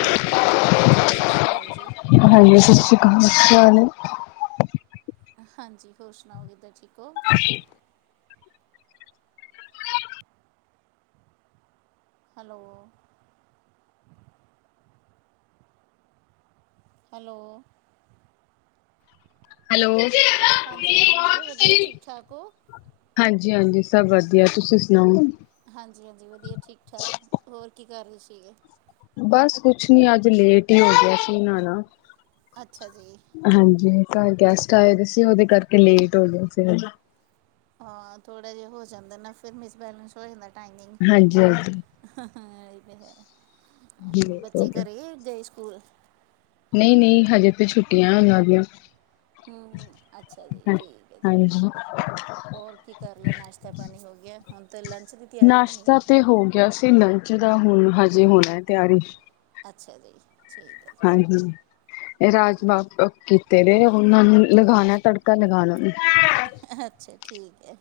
ਹਾਂ ਹਾਂਜੀ ਸਤਿ ਸ਼੍ਰੀ ਅਕਾਲ ਜੀ ਹਾਂਜੀ ਸਤਿ ਸ਼੍ਰੀ ਅਕਾਲ [unintelligible] ਹਾਂਜੀ ਹੋਰ ਸੁਣਾਓ ਜਿੱਦਾਂ ਠੀਕ ਓ ਜ [inaudible] ਹੈਲੋ ਹੈਲੋ ਹੈਲੋ ਮੈਂ ਕਿਹਾ ਵਧੀਆ ਹਾਂਜੀ, ਠੀਕ ਠਾਕ ਹੋ ਹਾਂਜੀ ਸਭ ਵਧੀਆ ਤੁਸੀਂ ਸੁਨਾਓ ਹਾਂਜੀ, ਹਾਂਜੀ ਵਧੀਆ ਠੀਕ ਠਾਕ ਹੋਰ ਕੀ ਕਰ ਰੇ ਸੀਗੇ ਬਸ ਕੁਛ ਨੀ ਅੱਜ ਲੇਟ ਹੀ ਹੋ ਗਿਆ ਸੀ ਇਹਨਾਂ ਦਾ ਅੱਛਾ ਜੀ ਹਾਂਜੀ ਗੈਸਟ ਆਏ ਦੇ ਸੀ ਉਦੇ ਕਰਕੇ ਲੇਟ ਹੋ ਗਏ ਸੀ ਹਾਂ ਥੋੜ੍ਹਾ ਜਿਆ ਹੋ ਜਾਂਦਾ ਨਾ ਫਿਰ ਮਿਸਬੈਲੈਂਸ ਹੋ ਜਾਂਦਾ ਟਾਈਮਿੰਗ ਹਾਂਜੀ ਹਾਂਜੀ ਹ ਲੇਟ ਹੋ ਬੱਚੇ ਘਰੇ ਗਏ ਸਕੂਲ ਨਹੀਂ-ਨਹੀਂ ਹਜੇ ਤੇ ਛੁੱਟੀਆਂ ਉਨਾਂ ਦੀਆਂ ਹੂੰ ਅੱਛਾ ਜੀ ਠੀਕ ਹੈ ਜੀ ਹਾਂਜੀ ਹੋਰ ਕੀ ਕਰ ਲਿਆ ਨਾਸ਼ਤਾ ਪਾਣੀ ਹੋ ਗਿਆ। ਹੁਨ ਤੇ ਲੰਚ ਦੀ ਤਿਆਰੀ ਹੋਣੀ ਹੈ ਨਾਸ਼ਤਾ ਤੇ ਹੋ ਗਿਆ ਸੀ ਲੰਚ ਦਾ ਹੁਨ ਹਜੇ ਹੋਨਾ ਤਿਆਰੀ ਅੱਛਾ ਜੀ ਠੀਕ ਹੈ ਹਾਂ ਹਮ [unintelligible] ਰਾਜ ਜੀ ਬਾਗ ਕੀਤੇ ਦੇ ਉਨਾਂ ਨੂੰ ਲਗਾਉਣਾ ਤੜਕਾ ਲਗਾਣਾ ਅੱਛਾ ਠੀਕ ਏ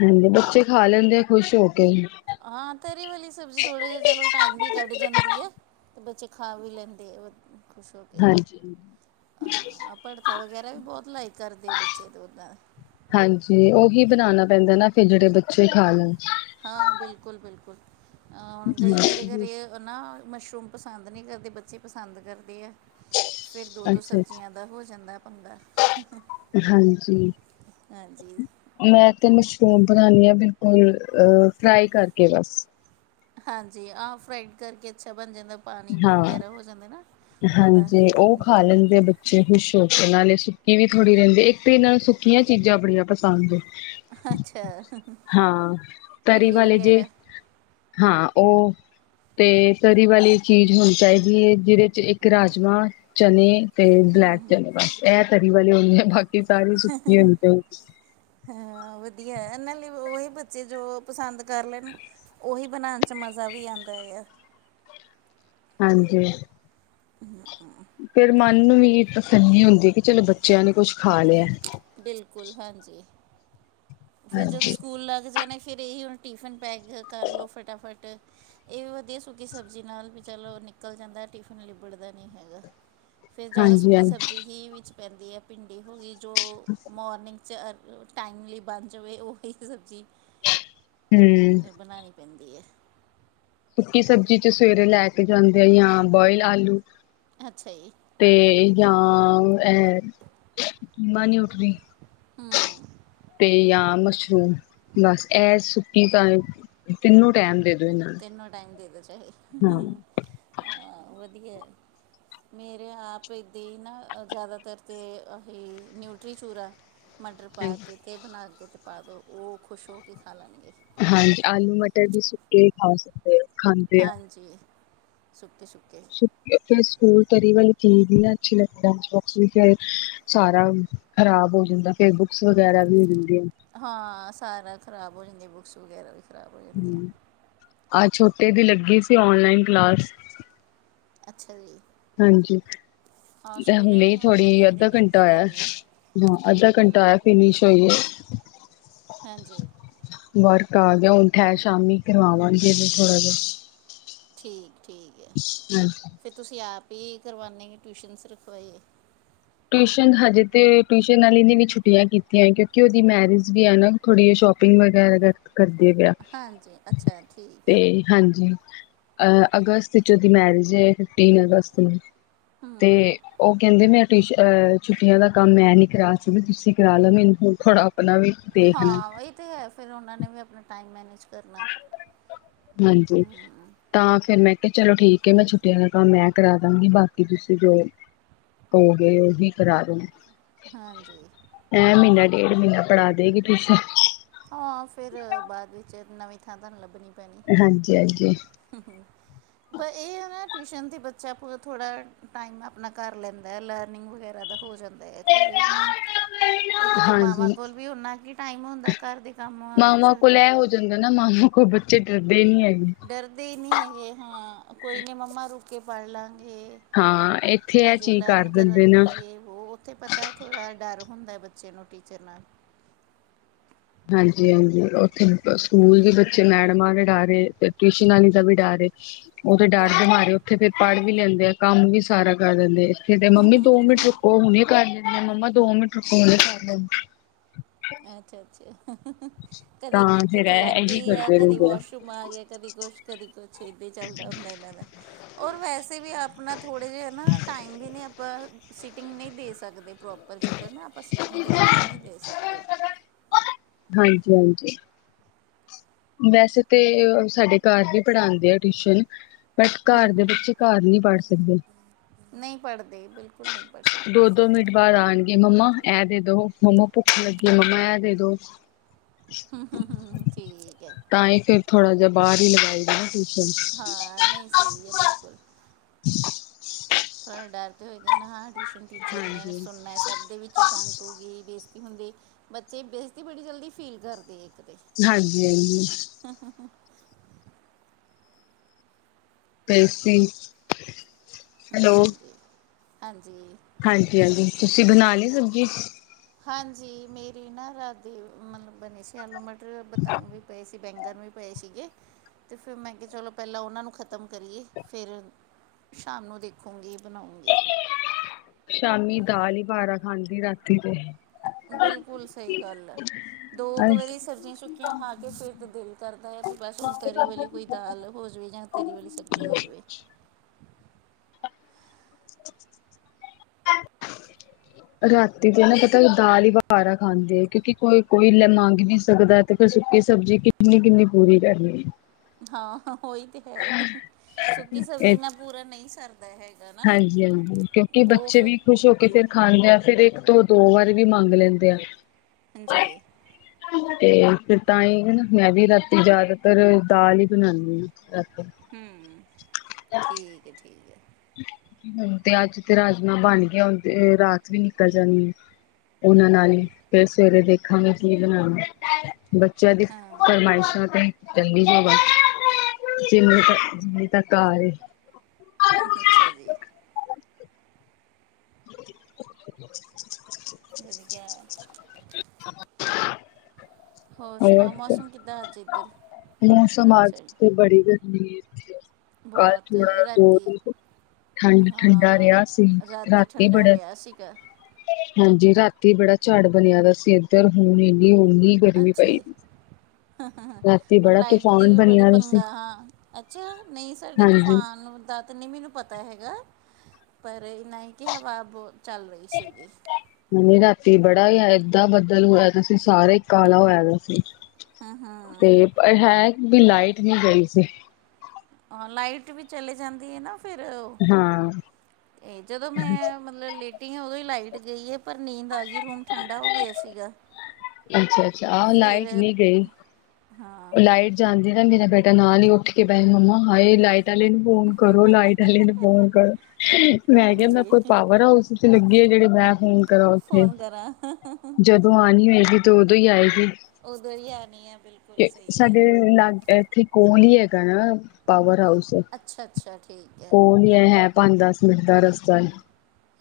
ਹਾਂਜੀ ਬੱਚੇ ਖਾ ਲੈਂਦੇ ਆ ਖੁਸ਼ ਹੋ ਕੇ ਹਾਂ ਤੇਰੀ ਵਾਲੀ ਸਬਜ਼ੀ ਥੋੜੇ ਜਿਹੇ ਚਲੋ ਟਾਈਮ ਵੀ ਕੱਢ ਜਾਂਦੀ ਹੈ ਤੇ ਬੱਚੇ ਖਾ ਵੀ ਲੈਂਦੇ ਆ ਖੁਸ਼ ਹੋ ਕੇ ਹਾਂਜੀ। ਆ ਭੜਥਾ ਵਗੈਰਾ ਵੀ ਬਹੁਤ ਲਾਈਕ ਕਰਦੇ ਆ ਬੱਚੇ ਦੇ ਉੱਦਾਂ ਹਾਂਜੀ ਉਹੀ ਬਣਾਉਣਾ ਪੈਂਦਾ ਨਾ ਫਿਰ ਜਿਹੜੇ ਬੱਚੇ ਹੀ ਖਾ ਲੈਣ। ਹਾਂ ਬਿਲਕੁਲ -ਬਿਲਕੁਲ ਗਈ ਮੇਰੇ ਘਰੇ ਨਾ ਮਸ਼ਰੂਮ ਪਸੰਦ ਨਹੀਂ ਕਰਦੇ ਬੱਚੇ ਪਸੰਦ ਕਰਦੇ ਆ। ਫਿਰ ਦੋ-ਦੋ ਅੱਛਾ ਅੱਛਾ ਸਬਜ਼ੀਆਂ ਦਾ ਹੋ ਜਾਂਦਾ ਪੰਗਾ। ਹਾਂਜੀ ਹਾਂਜੀ ਮੈਂ ਤੇ ਮਸ਼ਰੂਮ ਬਣਾਨਣੀ ਆ ਬਿਲਕੁਲ ਅ ਫਰਾਈ ਕਰਕੇ ਬਸ ਹਾਂਜੀ ਆਹ ਫਰਾਈਡ ਕਰਕੇ ਅੱਛਾ ਬਣ ਜਾਂਦਾ। ਪਾਣੀ ਹਾਂ। ਵਗੈਰਾ ਹੋ ਜਾਂਦੇ ਨਾ ਉਹਦਾ ਨਿਕਲ ਜਾਂਦਾ। ਅ ਖੁਸ਼ ਹੋ ਕੇ ਨਾਲੇ ਸੁੱਕੀ ਵੀ ਥੋੜੀ ਰਹਿੰਦੀ ਇੱਕ ਤੇ ਇਹਨਾਂ ਨੂੰ ਸੁੱਕੀਆਂ ਚੀਜ਼ਾਂ ਬੜੀਆਂ ਪਸੰਦ ਏ। ਅੱਛਾ ਹਾਂ ਤਰੀ ਭਿੰਡੀ ਵਾਲੇ ਜੇ ਵਗੈਰਾ ਹਾਂ ਉਹ ਤੇ ਤਰੀ ਵਾਲੀ ਚੀਜ਼ ਹੋਣੀ ਚਾਹੀਦੀ ਏ ਜਿਹਦੇ ਇੱਕ ਰਾਜਮਾਂ ਚਨੇ ਤੇ ਬਲੈਕ ਚਨੇ ਬਸ ਇਹ ਤਰੀ ਵਾਲੇ ਹੁੰਣੇ ਆ ਬਾਕੀ ਸਾਰੀ ਸੁੱਕੀ ਹੁੰਣੀ ਚਾਹੀ ਹਾਂ ਵਧੀਆ ਇਹਨਾਂ ਲਈ ਉਹੀ ਬੱਚੇ ਜੋ ਪਸੰਦ ਕਰ ਲੈਨ ਉਹੀ ਬਣਾਉਣ 'ਚ ਮਜ਼ਾ ਵੀ ਆਂਦਾ ਆ। ਹਾਂਜੀ [inaudible] ਫੇਰ ਮਨ ਨੂੰ ਵੀ ਤਸੱਲੀ ਹੁੰਦੀ ਕਿ ਚਲੋ ਬੱਚਿਆਂ ਨੇ ਕੁਛ ਖਾ ਲਿਆ। ਬਿਲਕੁਲ ਹਾਂਜੀ ਫਿਰ ਜਦੋਂ ਹਾਂਜੀ ਸਕੂਲ ਲੱਗ ਜਾਣੇ ਫਿਰ ਇਹੀ ਹੁਣ ਟਿਫਿਨ ਪੈਕ ਕਰ ਲੋ ਫਟਾਫਟ ਇਹ ਵੀ ਵਧੀਆ ਸੁਕੀ ਸਬਜ਼ੀ ਨਾਲ ਵੀ ਚਲੋ ਨਿਕਲ ਜਾਂਦਾ ਟਿਫਿਨ ਲਿਬੜਦਾ ਨਹੀਂ ਹੈਗਾ। ਫਿਰ ਜ਼ਿਆਦਾ ਹਾਂਜੀ ਸੁੱਕੀ ਹਾਂਜੀ ਸਬਜ਼ੀ ਹੀ ਵਿੱਚ ਪੈਂਦੀ ਹੈ ਭਿੰਡੀ ਹੋ ਗਈ ਜੋ ਮੋਰਨਿੰਗ 'ਚ ਟਾਈਮਲੀ ਬਣ ਜਾਵੇ ਉਹਹੀ ਸਬਜ਼ੀ ਹੂੰ ਫਿਰ ਬਣਾਂਣੀ ਪੈਂਦੀ ਏ। ਸੁੱਕੀ ਸਬਜ਼ੀ 'ਚ ਸਵੇਰੇ ਲੈ ਕੇ ਜਾਂਦੇ ਆ ਜਾਂ ਬੋਇਲ ਆਲੂ ਅੱਛਾ ਜੀ ਤੇ ਜਾਂ ਇਹ ਚੀਮਾ ਨਿਊਟਰੀ ਹਾਂ ਤੇ ਜਾਂ ਮਸ਼ਰੂਮ ਬਸ ਇਹ ਸੁੱਕੀ ਤਾਂ ਤਿੰਨੋ ਟੈਮ ਦੇ ਦੋ। ਇਹਨਾਂ ਤਿੰਨੋ ਟਾਈਮ ਦੇ ਦੋ ਚਾਹੇ ਨੂੰ ਵਧੀਆ ਮੇਰੇ ਆਪ ਇੱਦਾਂ ਹੀ ਨਾ ਜ਼ਿਆਦਾਤਰ ਤਾਂ ਇਹ ਨਿਊਟਰੀ ਚੂਰਾ ਮਟਰ ਪਾ ਹਾਂ ਕੇ ਅਤੇ ਬਣਾ ਕੇ ਅਤੇ ਪਾ ਦਿਉ ਉਹ ਖੁਸ਼ ਹੋ ਕੇ ਖਾ ਲੈਣਗੇ। ਹਾਂਜੀ ਆਲੂ ਮਟਰ ਵੀ ਸੁੱਕੇ ਖਾ ਸਕਦੇ। ਖਾਂਦੇ ਹਾਂਜੀ ਸੁੱਕੇ- ਸੁੱਕੇ ਫਰ ਸਕੂਲ ਤਰੀ ਵਾਲੀ ਚੀਜ਼ ਵੀ ਅੱਛੀ ਲੱਗਦੀ [unintelligible] ਵੀ ਫਿਰ ਸਾਰਾ ਖਰਾਬ ਹੋ ਜਾਂਦਾ ਫੇਰ ਬੁੱਕਸ ਵਗੈਰਾ ਵੀ ਹੁੰਦੀ ਏ। ਹਾਂ ਸਾਰਾ ਖ਼ਰਾਬ ਹੋ ਜਾਂਦੀ ਬੁੱਕਸ ਵਗੈਰਾ ਵੀ ਖਰਾਬ ਹੋ ਜਾਂਦੀਆਂ ਆਹ ਛੋਟੇ ਦੀ ਲੱਗੀ ਸੀ ਓਨਲਾਈਨ ਕਲਾਸ ਅੱਛਾ ਜੀ, ਹਾਂਜੀ, ਹਾਂ ਤੇ ਸਕੂਲੇ ਨੇ ਹੁਣੇ ਹੁਣ ਦੋ ਥੋੜ੍ਹੀ ਤਿੰਨ ਅੱਧਾ ਦਿਨ ਇੱਦਾਂ ਘੰਟਾ ਹੀ ਆਇਆ ਕਰਨੇ ਹਾਂ ਅੱਧਾ ਹੂੰ ਘੰਟਾ ਹੂੰ ਆਇਆ ਫਿਨਿਸ਼ ਹੋਈ ਏ। ਹਾਂਜੀ ਵਰਕ ਆ ਗਿਆ ਹੁਣ ਠਹਿਰ ਸ਼ਾਮੀ ਕਰਵਾਵਾਂਗੇ ਥੋੜਾ ਜਿਹਾ ਠੀਕ- ਠੀਕ ਏ। [inaudible] ਹਾਂਜੀ ਫਿਰ ਤੁਸੀਂ ਆਪ ਹੀ ਕਰਵਾਉਂਦੇ ਟਿਊਸ਼ਨਸ ਰਖਵਾਈ ਏ। ਟਿਊਸ਼ਨ ਹਜੇ ਤੇ ਟਿਊਸ਼ਨ ਨਾਲ ਇਹਨੇ ਵੀ ਛੁੱਟੀਆਂ ਕੀਤੀਆਂ ਕਿਉਂਕਿ ਉਹਦੀ ਮੈਰਿਜ ਵੀ ਹੈ ਨਾ। ਥੋੜ੍ਹੀ ਜਿਹੀ ਸ਼ੋਪਿੰਗ ਵਗੈਰਾ ਕਰ ਕਰਦੀ ਪਿਆ ਹਾਂਜੀ ਅੱਛਾ ਠੀਕ ਤੇ ਹੈ ਹਾਂਜੀ, ਅ ਅਗਸਤ ਵਿੱਚ ਉਹਦੀ ਮੈਰਿਜ ਏ, ਫਿਫਟੀਨ ਅਗਸਤ ਨੂੰ। ਤੇ ਉਹ ਕਹਿੰਦੇ ਮੈਂ ਟਿਊਸ਼ਨ ਛੁੱਟੀਆਂ ਦਾ ਕੰਮ ਮੈਂ ਨਹੀਂ ਕਰਾ ਸਕਦੀ, ਤੁਸੀਂ ਕਰਾ ਲਓ, ਮੈਨੂੰ ਹੁਣ ਥੋੜ੍ਹਾ ਆਪਣਾ ਵੀ ਦੇਖਣਾ ਹਾਂ ਇਹੀ ਤੇ ਹੈ, ਫਿਰ ਉਹਨਾਂ ਨੇ ਵੀ ਆਪਣਾ ਟਾਈਮ ਮੈਨੇਜ ਕਰਨਾ। ਹਾਂਜੀ, ਤਾਂ ਫੇਰ ਮੈਂ ਕਿਹਾ ਚਲੋ ਠੀਕ ਐ, ਮੈਂ ਛੁੱਟੀਆਂ ਦਾ ਕੰਮ ਮੈਂ ਕਰਾ ਦਾਂਗੀ, ਬਾਕੀ ਤੁਸੀਂ ਜੋ ਹੋ ਗਏ, ਉਹੀ ਕਰਾ ਦੋ ਹਾਂਜੀ, ਐਹ ਮਹੀਨਾ ਡੇਢ ਮਹੀਨਾ ਪੜ੍ਹਾਦੇਗੀ ਟੂਸ਼ਨ। ਹਾਂ, ਫੇਰ ਬਾਅਦ ਵਿੱਚ ਨਵੀਂ ਥਾਂ ਤੁਹਾਨੂੰ ਲੱਭਣੀ ਹਾਂਜੀ -ਹਾਂਜੀ। ਹੂੰ- ਹੂੰ ਪਰ ਇਹ ਹੈ ਨਾ ਟਿਊਸ਼ਨ ਤੇ ਬੱਚਾ ਥੋੜ੍ਹਾ ਟਾਈਮ ਆਪਣਾ ਕਰ ਲੈਂਦਾ, ਲਰਨਿੰਗ ਵਗੈਰਾ ਦਾ। ਹੋ ਜਾਂਦਾ ਏ, ਘਰੇ ਇੱਕ ਤਾਂ ਮਾਵਾਂ ਹਾਂਜੀ ਕੋਲ ਵੀ ਓਨਾ ਕੁ ਟਾਈਮ ਹੁੰਦਾ। ਘਰ ਦੇ ਕੰਮਾਂ ਵਿੱਚ ਮਾਵਾਂ ਕੋਲ ਇਹ ਹੋ ਜਾਂਦਾ ਨਾ, ਮਾਵਾਂ ਕੋਲ ਬੱਚੇ ਡਰਦੇ ਨੀ ਹੈਗੇ। ਡਰਦੇ ਹੀ ਨਹੀਂ ਹੈਗੇ ਹਾਂ ਕੋਈ ਨੀ ਮੰਮਾ ਰੁਕ ਕੇ ਪੜ੍ਹ ਲਾਂਗੇ। ਹਾਂ ਇੱਥੇ ਇਹ ਹਜੇ ਚੀਜ਼ ਕਰ ਲਰਨ ਦਿੰਦੇ ਕਰਨ ਨਾ ਦੋ ਜਿਹ ਉਹ ਉੱਥੇ ਪਤਾ ਹੈ, ਥੋੜ੍ਹਾ ਡਰ ਹੁੰਦਾ ਬੱਚੇ ਨੂੰ ਟੀਚਰ ਨਾਲ। ਹਾਂਜੀ -ਹਾਂਜੀ ਉੱਥੇ ਸਕੂਲ ਵੀ ਬੱਚੇ ਮੈਡਮਾਂ ਦੇ ਡਰ ਏ, ਟਿਊਸ਼ਨ ਵਾਲੀ ਦਾ ਵੀ ਡਰ ਏ। ਉਹ ਤੇ ਡਰਦੇ ਡਰ ਵਾ ਮਾਰੇ ਉੱਥੇ ਫੇਰ ਪੜ੍ਹ ਵੀ ਲੈਂਦੇ ਆ, ਕੰਮ ਵੀ ਸਾਰਾ ਕਰ ਦਿੰਦੇ ਆ, ਇੱਥੇ ਤੇ ਮੰਮੀ ਦੋ ਮਿੰਟ ਰੁ ਉਹ ਹੁਣੇ ਕਰ ਲੈਂਦੀ ਐ, ਮੰਮਾ ਦੋ ਮਿੰਟ ਰੁੱਕੋ ਹੁਣੇ ਕਰ ਲੈਂਦੇ। ਅੱਛਾ -ਅੱਛਾ ਕਦੀ ਤਾਂ ਫੇਰ ਭੁੱਖ ਲੱਗ ਇਹੀ ਗਈ ਐ, ਕਰਦੇ ਕਦੀ ਰਹਿੰਦੇ ਵਾਸ਼ਰੂਮ ਮ ਆ ਗਿਆ, ਕਦੀ ਕੁਛ ਕਦੀ ਕੁਛ ਏਦਾਂ ਹੀ ਚੱਲਦਾ ਹੁੰਦਾ ਇਹਨਾਂ ਦਾ। ਔਰ ਵੈਸੇ ਵੀ ਆਪਣਾ ਥੋੜ੍ਹੇ ਜਿਹੇ ਨਾ ਟਾਈਮ ਵੀ ਨਹੀਂ ਆਪਾਂ ਸੀਟਿੰਗ ਨਹੀਂ ਦੇ ਸਕਦੇ। ਪ੍ਰੋਪਰ ਚਿਗਰ ਨਾ ਆਪਾਂ ਸੀਟਿੰਗ ਦੇ ਦੀਏ, ਨਹੀਂ ਦੇ ਸਕਦੇ। ਹਾਂਜੀ- ਹਾਂਜੀ। ਵੈਸੇ ਤੇ ਸਾਡੇ ਘਰ ਵੀ ਪੜ੍ਹਾਂਦੇ ਆ ਟਿਊਸ਼ਨ। ਬਟ ਘਰ ਦੇ ਬੱਚੇ, ਘਰ ਨਹੀਂ ਪੜ੍ਹ ਸਕਦੇ। ਨਹੀਂ ਪੜ੍ਹਦੇ, ਬਿਲਕੁਲ ਨਹੀਂ ਪੜ੍ਹ ਸਕਦੇ। ਦੋ ਦੋ ਮਿੰਟ ਬਾਅਦ ਆਣਗੇ ਮੰਮਾ ਹਾਂਜੀ ਇਹ ਦੇ ਦੋ, ਮੰਮਾ ਭੁੱਖ ਲੱਗੀ ਐ ਮੰਮਾ ਇਹ ਦੇ ਦੋ ਹੂੰ-ਹੂੰ--ਹੂੰ ਠੀਕ ਐ। ਤਾਂ ਇਹ ਫਿਰ ਥੋੜਾ ਜਹਾ ਬਾਹਰ ਹੀ ਲੱ ਹਾਂ, ਨਹੀਂ ਸਹੀ ਐ ਬਿਲਕੁਲ। ਥੋੜਾ ਡਰ ਤੇ ਹੋਏਗਾ ਨਾ, ਹਾਂ ਟਿਊਸ਼ਨ ਟੀਚਰ ਨੇ ਹਾਂਜੀ ਸੁਣਨਾ ਟੱਬ ਦੇ ਵਿੱਚ ਡੰਟ ਹੋ ਗਈ ਬੇਇਜ਼ਤੀ ਹੁੰਦੀ, ਬੱਚੇ ਬੇਇਜ਼ਤੀ ਬੜੀ ਜਲਦੀ ਫੀਲ ਕਰਦੇ ਇੱਕ ਤੇ। ਹਾਂਜੀ -ਹਾਂਜੀ। ਹੂੰ- ਹੂੰ, ਹਾਂ। ਤੇ ਸੀ। ਹਾਂ ਜੀ, ਹਾਂਜੀ। ਹਾਂਜੀ- ਹਾਂਜੀ, ਤੁਸੀਂ ਬਣਾ ਲੀ ਸਬਜ਼ੀ। ਹਾਂਜੀ, ਮੇਰੀ ਨਾ ਰਾਤੀ, ਮਤਲਬ ਬਣੇ ਸੀ ਆਲੂ- ਮਟਰ, ਬਤਾਉ ਵੀ, ਪਏ ਸੀ। ਬੈਂਗਨ ਵੀ ਪਏ ਸੀਗੇ, ਤੇ ਫਿਰ ਮੈਂ ਕਿਹਾ ਚਲੋ ਪਹਿਲਾਂ ਉਹਨਾਂ ਨੂੰ ਖ਼ਤਮ ਕਰੀਏ, ਫਿਰ ਸ਼ਾਮ ਨੂੰ ਦੇਖੂੰਗੀ ਬਣਾਉਂਗੀ। ਸ਼ਾਮੀ ਦਾਲ ਹੀ ਵਾਰਾ ਖਾਂਦੀ ਏ, ਰਾਤੀ ਤੇ ਬਿਲਕੁਲ ਸਹੀ ਗੱਲ ਐ, ਦੋ ਕੁ ਅੱਛਾ। ਵਾਰੀ ਸਬਜ਼ੀਆਂ ਸੁੱਕੀਆਂ ਖਾ ਕੇ ਫਿਰ ਤੇ ਦਿਲ ਕਰਦਾ ਐ ਤਾਂ ਬਸ ਹੁਣ ਤਰੀ ਵਾਲੀ ਕੋਈ ਦਾਲ ਹੋ ਜਾਵੇ, ਜਾਂ ਤਰੀ ਵਾਲੀ ਸਬਜ਼ੀ ਹੋ ਜਾਵੇ। [inaudible] ਰਾਤੀ ਤੇ ਇਹ ਨਾ ਪਤਾ ਦਾਲ ਹੀ ਵਾਰਾ ਖਾਂਦੇ ਏ, ਕਿਉਂਕਿ ਕੋਈ ਕੋਈ ਲੈ ਮੰਗ ਨੀ ਸਕਦਾ ਤੇ ਸੁੱਕੀ ਸਬਜ਼ੀ ਕਿੰਨੀ- ਕਿੰਨੀ ਪੂਰੀ ਕਰਨੀ ਐ। ਹਾਂ। ਉਹੀ ਤੇ, ਹੈ। ਸੁੱਕੀ ਸਬਜ਼ੀ ਇਹ ਨਾਲ, ਪੂਰਾ ਨਹੀਂ ਸਰਦਾ ਹੈਗਾ। ਨਾ ਹਾਂਜੀ- ਹਾਂਜੀ, ਕਿਉਂਕਿ ਉਹ ਬੱਚੇ ਫਿਰ ਵੀ, ਖੁਸ਼ ਹੋ ਕੇ ਫੇਰ। ਖਾਂਦੇ ਆ। ਫੇਰ ਇੱਕ ਤੋਂ, ਦੋ ਵਾਰੀ ਵੀ, ਮੰਗ ਲੈਂਦੇ ਆ। ਹਾਂਜੀ। ਤੇ, ਫੇਰ ਤਾਂ ਹੀ, ਨਾ ਮੈਂ ਵੀ, ਰਾਤੀ ਜ਼ਿਆਦਾਤਰ ਦਾਲ ਹੀ, ਬਣਾਨਦੀ ਹਾਂ। ਅੱਛ। ਹੂੰ, ਠੀਕ ਹੈ, ਠੀਕ ਹੈ। ਤੇ, ਅੱਜ ਤੇ, ਰਾਜਮਾਂ ਬਣ ਗਏ, ਹੁਣ ਤੇ ਰਾਤ ਵੀ ਨਿਕਲ ਜਾਣੀ ਆ। ਉਹਨਾਂ ਨਾਲ ਹੀ। ਫੇਰ ਸਵੇਰੇ, ਦੇਖਾਂਗੇ ਕੀ ਬਣਾਣਾ। ਬੱਚਿਆਂ ਦੀ, ਹਾਂ ਫਰਮਾਇਸ਼ਾਂ ਤੇ। ਚੰ [unintelligible] ਦੀ ਬ ਜਿ ਤ ਜਿੰਨੀ ਤੱਕ ਘਰ ਐ। ਅੱਛਾ ਜੀ। [inaudible] ਜਦੋ ਕਿ ਆ। ਹੋਰ ਸੁਣਾਓ? ਮੌਸਮ ਕਿੱਦਾਂ, ਅੱਜ ਇੱਧਰ। ਮੌਸਮ, ਤੁਹਾਡੀ ਅੱਜ ਸਾਈਡ? ਤੇ, ਬੜੀ ਗਰਮੀ ਏ ਇਥੇ। ਕੱਲ ਬਹੁਤ ਥੋੜਾ ਦੋ ਰਾਤੀ ਦ। ਠੰਡ- ਠੰਡਾ, ਰਿਹਾ ਸੀ। ਹਾਂ ਰਾਤੀ ਠੰਡਾ ਬੜਾ। ਰਿਹਾ ਸੀਗਾ ਹਾਂਜੀ। ਰਾਤੀ ਬੜਾ, ਝਾੜ ਬਣਿਆ ਪਿਆ ਸੀ, ਇੱਧਰ ਹੁਣ ਇੰਨੀ, ਓਨੀ ਗਰਮੀ ਪਈ। ਹਾਂ ਹਾਂ ਹਾਂ। ਰਾਤੀ ਔਰ, ਬੜਾ ਲਾਈਟ ਦੀ ਤੂਫਾਨ ਵੀ, ਬੜੀ ਬਣਿਆ ਸੀ ਪੰਗਾ, ਹਾਂ। ਅੱਛਾ! ਨਹੀਂ ਸਾਡੇ, ਹਾਂਜੀ ਤੂਫਾਨ ਓਨਦਾ। ਤਾਂ ਨਹੀਂ ਮੈਨੂੰ, ਪਤਾ ਹੈਗਾ। ਪਰ ਇਨਾ ਹੈ, ਕਿ ਹਵਾ ਬਹੁਤ ਚੱਲ ਰਹੀ ਸੀਗੀ। ਮੀਂ, ਰਾਤੀ ਬੜਾ ਹੀ ਆਯਾ। ਏਦਾਂ, ਬੱਦਲ ਹੋਇਆ। ਅਸੀ ਸਾਰੇ, ਕਾਲਾ ਹੋਇਆ ਪਿਆ ਸੀ। ਹੂੰ ਤੇ। ਹੂੰ ਪਰ ਹੈ ਕੀ, ਲਾਈਟ ਨੀ, ਗਈ ਸੀ। ਹਾਂ। ਲਾਈਟ ਵੀ, ਚਲੀ ਜਾਂਦੀ ਹੈ, ਨਾ। ਫੇਰ, ਹਾਂ। ਇਹ ਜਦੋਂ ਮੈਂ, ਸਤ- ਮੈਂ ਲੇਟੀ ਆ, ਉਦੋਂ ਹੀ, ਲਾਈਟ ਗਈ ਹੈ। ਪਰ ਨੀਂਦ ਆ ਗਈ। ਰੂਮ ਠੰਡਾ ਹੋ ਗਿਆ ਸੀਗਾ। ਅੱਛਾ- ਅੱਛਾ, ਆਹ ਲਾਈਟ ਫਿਰ ਨੀ ਗਈ। ਹਾਂ ਲਾਈਟ ਜਾਂਦੀ ਏ ਨਾ, ਮੇਰਾ ਬੇਟਾ ਨਾਲ ਹੀ, ਉੱਠ ਕੇ ਬੈ, ਮੰਮਾ ਹਾਏ, ਲਾਈਟ ਵਾਲੇ ਨੂੰ ਫੋਨ ਕਰੋ। ਲਾਈਟ ਵਾਲੇ ਨੂੰ ਫੋਨ ਕਰੋ। ਮੈਂ, ਕਿਹਾਂਦਾ ਹਾਂਜੀ ਕੋਈ ਪਾਵਰ ਹਾਊਸ। ਤੁਸੀ, ਲੱਗੇ ਜਿਹੜੇ ਬੈ- ਫੋਨ ਕਰਾਂ। ਜਦੋਂ, ਆਉਣੀ ਹੋਏਗੀ। ਤੇ, ਉਦੋਂ ਹੀ ਆਏਗੀ। ਉਹ ਵਧੀਆ? ਸਾਡੇ, ਲਾਗੇ ਇੱਥੇ ਕੋਈ ਨੀ, ਹੈਗਾ ਨਾ, ਪਾਵਰ ਹਾਊਸ। ਅੱਛਾ ਅੱਛਾ ਠੀਕ ਹੈ ਕੋਲ ਹੀ, ਹੈ। ਪੰਜ, ਦਸ ਮਿੰਟ ਦਾ ਰਸਤਾ ਹੀ।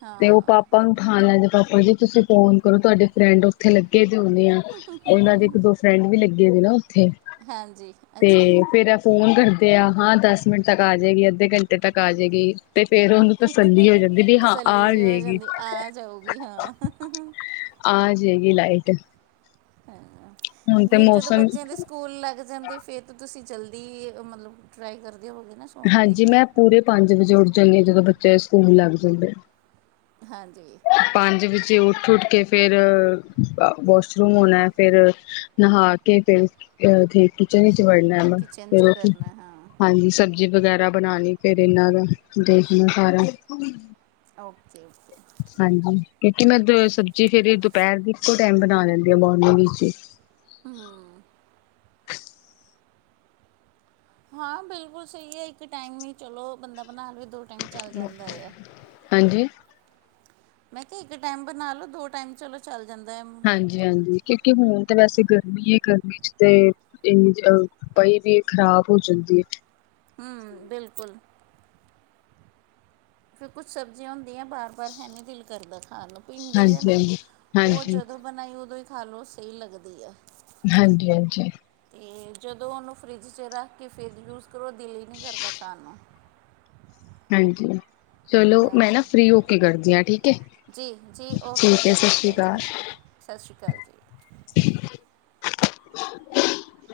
ਹਾਂ। ਹਾਂਾਲਾਂ ਜੇ ਪਾਪਾ ਜੀ, ਤੁਸੀਂ ਫੋਨ ਕਰੋ, ਤੁਹਾਡੇ ਫਰੈਂਡ, ਉੱਥੇ ਲੱਗੇ ਦੇ ਹੁੰਣੇ ਆ। ਉਹਨਾਂ ਦੇ ਇੱਕ, ਦੋ ਫਰੈਂਡ ਵੀ, ਲੱਗੇ ਸੀ, ਨਾ। ਉੱਥੇ, ਹਾਂਜੀ ਤੇ ਅੱਛਾ ਜੀ ਫੇਰ। ਫੋਨ ਕਰਦੇ ਆ। ਹਾਂ, ਦਸ ਮਿੰਟ ਤੱਕ, ਆ ਜਾਏਗੀ। ਅੱਧੇ ਘੰਟੇ ਤੱਕ ਆ ਜਾਏਗੀ। ਤੇ ਫੇਰ, ਉਹਨੂੰ ਤਸੱਲੀ, ਹੋ ਜਾਂਦੀ ਵੀ, ਹਾਂ ਤਸੱਲੀ ਆ ਜੀ ਹੋ ਜਾਏਗੀ। ਜਾਂਦੀ ਆ ਜਾਊਗੀ ਹਾਂ। ਹ- ਹਾਂ। ਆ ਜਾਵੇਗੀ ਲਾਈਟ। ਹਾਂ। ਹੁਣ ਤੇ ਫੇਰ ਜਦੋਂ ਮੌਸਮ ਬੱਚਿਆਂ ਦੇ। ਸਕੂਲ ਲੱਗ ਜਾਂਦੇ ਆ। ਫੇਰ ਤਾਂ ਤੁਸੀਂ ਜਲਦੀ, ਮਤਲਬ ਟਰਾਈ ਕਰਦੇ ਹੋ, ਗੇ ਨਾ। ਸੌਣ ਦੀ ਹਾਂਜੀ। ਮੈਂ, ਪੂਰੇ ਪੰਜ ਵਜੇ ਉੱਠ ਜਾਂਦੀ ਹਾਂ। ਜਦੋਂ ਬੱਚੇ ਸਕੂਲ ਲੱਗ ਜਾਂਦੇ। ਹਾਂਜੀ। ਪੰਜ ਵਜੇ ਉੱਠ- ਉੱਠ ਕੇ। ਫੇਰ, ਵਾਸ਼ਰੂਮ ਹੋਣਾ ਹੈ। ਫਿਰ, ਨਹਾ ਕੇ ਫਿਰ ਉਥੇ ਕਿਚਨ ਵਿੱਚ ਵੜਨਾ ਵੈਂ, ਕਿਚਨ ਚ ਫਿਰ ਉਥੇ ਕਰਨਾ ਹਾਂ ਹਾਂਜੀ ਸ ਜੀ ਵਗੈਰਾ ਬਣਾਣੀ ਫੇਰ ਇਹਨਾਂ ਦਾ ਦੇਖਣਾ ਸਾਰਾ ਓਕੇ ਓਕੇ ਹਾਂਜੀ ਕਿਉਂਕਿ ਮੈਂ ਸਬਜ਼ੀ ਫੇਰ ਦੁਪਹਿਰ ਦੀ ਇੱਕੋ ਟਾਈਮ ਬਣਾ ਲੈਂਦੀ ਹਾਂ ਮੋਰਨਿੰਗ ਵਿੱਚ ਹੀ ਹਮ ਹਾਂ ਬਿਲਕੁਲ ਸਹੀ ਹੈ ਇੱਕ ਟਾਈਮ ਨ ਚਲੋ ਬੰਦਾ ਬਣਾ ਲਵੇ ਦੋ ਟਾਈਮ ਚੱਲ ਜਾਂਦਾ ਆ ਹਾਂਜੀ ਮੈਂ ਕਿਹਾ ਇੱਕ ਟਾਈਮ ਬਣਾ ਲਉ ਦੋ ਟਾਈਮ ਚਲੋ ਚੱਲ ਜਾਂਦਾ ਹੈ ਹਾਂਜੀ ਹਾਂਜੀ ਕਿਉਂਕਿ ਹੁਣ ਤਾਂ ਵੈਸੇ ਗਰਮੀ ਹੈ ਗਰਮੀ ਚ ਤੇ ਇਹ ਅਹ ਪਈ ਵੀ ਇਹ ਖ਼ਰਾਬ ਹੋ ਜਾਂਦੀ ਹੈ ਹਮ ਬਿਲਕੁਲ ਫਿਰ ਕੁਛ ਸਬਜ਼ੀਆਂ ਹੁੰਦੀਆਂ ਵਾਰ ਵਾਰ ਹੈ ਨਹੀਂ ਦਿਲ ਕਰਦਾ ਖਾਣ ਨੂੰ ਭਿੰਡੀ ਹੈ ਹਾਂਜੀ ਨਾ ਹਾਂਜੀ ਉਹ ਹਾਂਜੀ ਜਦੋਂ ਬਣਾਈ ਉਦੋਂ ਹੀ ਖਾ ਲਓ ਸਹੀ ਲੱਗਦੀ ਆ ਹਾਂਜੀ ਹਾਂਜੀ। ਤੇ ਜਦੋਂ ਉਹਨੂੰ ਫਰਿੱਜ ਰੱਖ ਕੇ ਫਿਰ ਯੂਜ ਕਰੋ ਦਿਲ ਹੀ ਨਹੀਂ ਕਰਦਾ ਖਾਣ ਨੂੰ ਹਾਂਜੀ ਚਲੋ ਮੈਂ ਨਾ ਹਾਂ ਫਰੀ ਹੋ ਕੇ ਕਰਦੀ ਹ ਠੀਕ ਹੈ ਜੀ ਜੀ ਓਕੇ ਠੀਕ ਸਤ ਡੀਅਰ ਸ਼੍ਰੀ ਬਾਏ ਅਕਾਲ ਸਤਿ ਸ਼੍ਰੀ ਅਕਾਲ ਜੀ [inaudible]